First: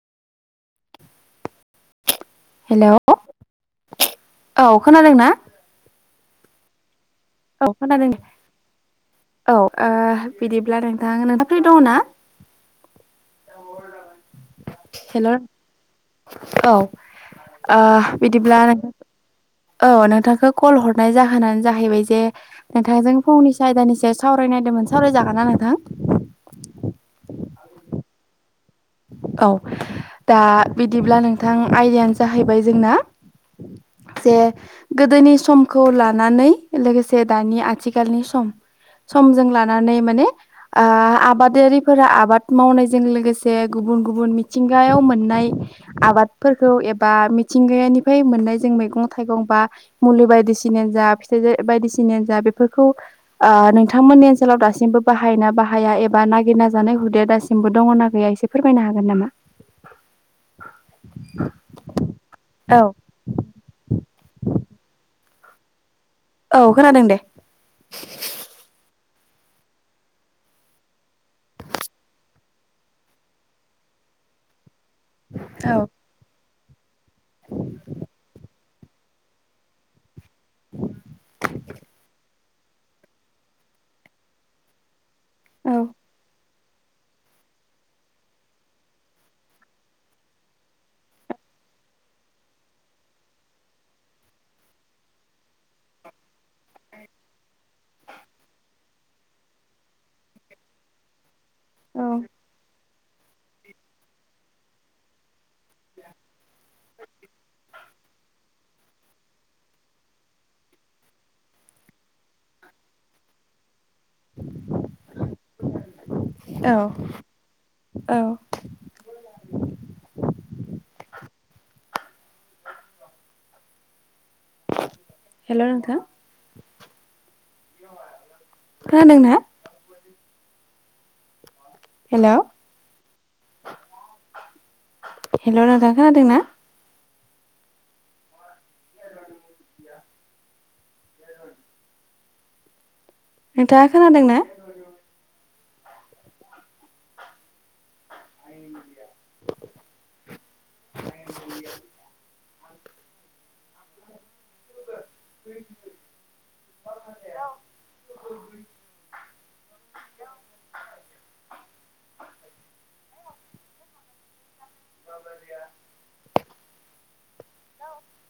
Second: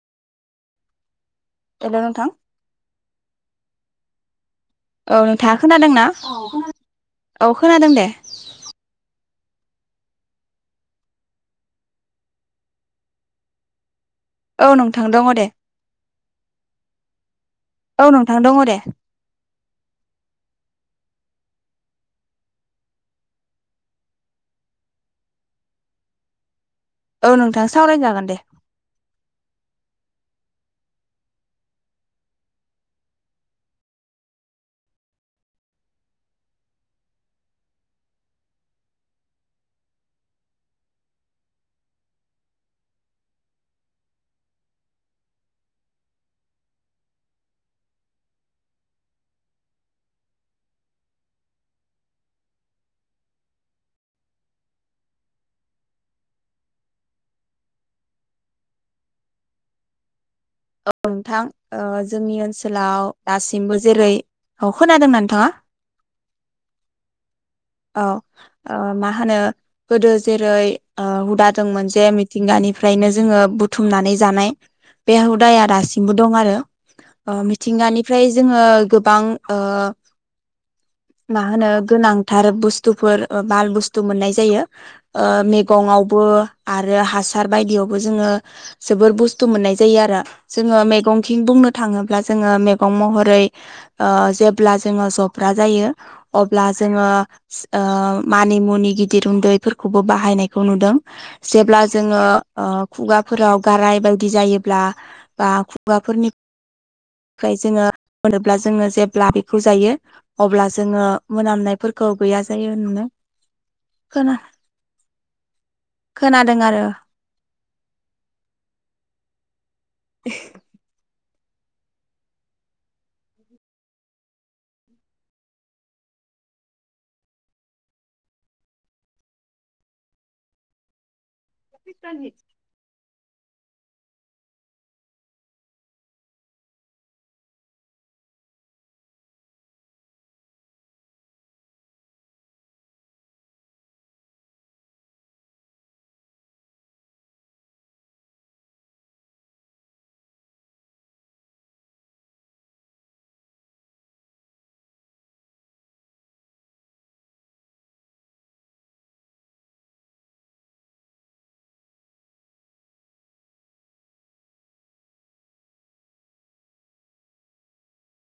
Hello नोंथां। Hello [inaudible] औ ना नोंथाङा खोनादों ना? औ खोनादों औ खोनादों दे। औ ओ बिदिब्ला नोंथां नोंथां फ्रि दङ ना? औ नोंथां दङ हेलौ दे। औ ओ औ नोंथां दङ बिदिब्ला दे नों औ नोंथांखौ कल हरनाय जाहोनानो जाहैबाय जा जे नोंथांजों फंनैसो आयदानि सायाव सावरायनायदोंमोन सावरायजागोन ना नोंथां? औ नोंथां सावराय जागोन दे। औ दा बिदिब्ला नोंथां आयदायानो जाहैबाय जोंना [inaudible] जे गोदोनि समखौ लानानै लोगोसे दानि आथिखालनि सम समजों लानानै माने ओ आबादारिफोरा आबाद मावनायजों लोगोसे जे गुबुन गुबुन मिथिंगायाव मोननाय आबादफोरखौ एबा मिथिंगानिफ्राय मोन मोन्नाय मैगं थाइगं बा मुलि बायदिसिनायानो जा फिथाइ बायदिसिना मानो जा जों बेफोरखौ ओ नोंथांमोननि ओनसोलाव दासिमबो बाहायना बाहाया एबा नागिरना जानाय हुदाया दासिमबो दङना गैया? एसे फोरमायनो हागोन नामा? औ नोंथां ओ जोंनि औ ओनसोलाव दासिमबो जेरै खोनादोंना नोंथाङा? औ खोनादों दे औ औ माहोनो गोदो जेरै ओ हुदा दंमोन जे मिथिंगानिफ्रायनो जोङो बुथुमनानै जानाय बे हुदाया औ दासिमबो दं आरो। मिथिंगानिफ्राय जोङो गोबां ओ मा होनो गोनांथार बुस्थुफोर बाल बुस्थु मोननाय जायो। ओ औ मैगंवावबो आरो हासार बायदियावबो जोङो जोबोर बुस्थु मोननाय जायो आरो। जोङो मेगंथिं बुंनो थाङोब्ला जोङो मेगं महरै जेब्ला जोङो ज जब्रा जायो अब्ला जोंङो ओ मानि मुनि गिदिर उन्दैफोरखौबो बाहायो। नुदों जेब्ला जोङो ओ खुगाफोराव गाराय बायदि जायोब्ला बा खुगाफोरनिफ्राय जोङो मोनोब्ला जोङो जेब्ला बेखौ जायो अब्ला जोङो मोनामनायफोरखौ गैया जायो होननानै [inaudible] खोना [inaudible] खोनादों औ आरो। औ हेल' नोंथां। खोनादों ना? हेल' हेल' नोंथां खोनादों ना? नोंथाङा खोनादों ना? [inaudible] [unintelligible] [inaudible]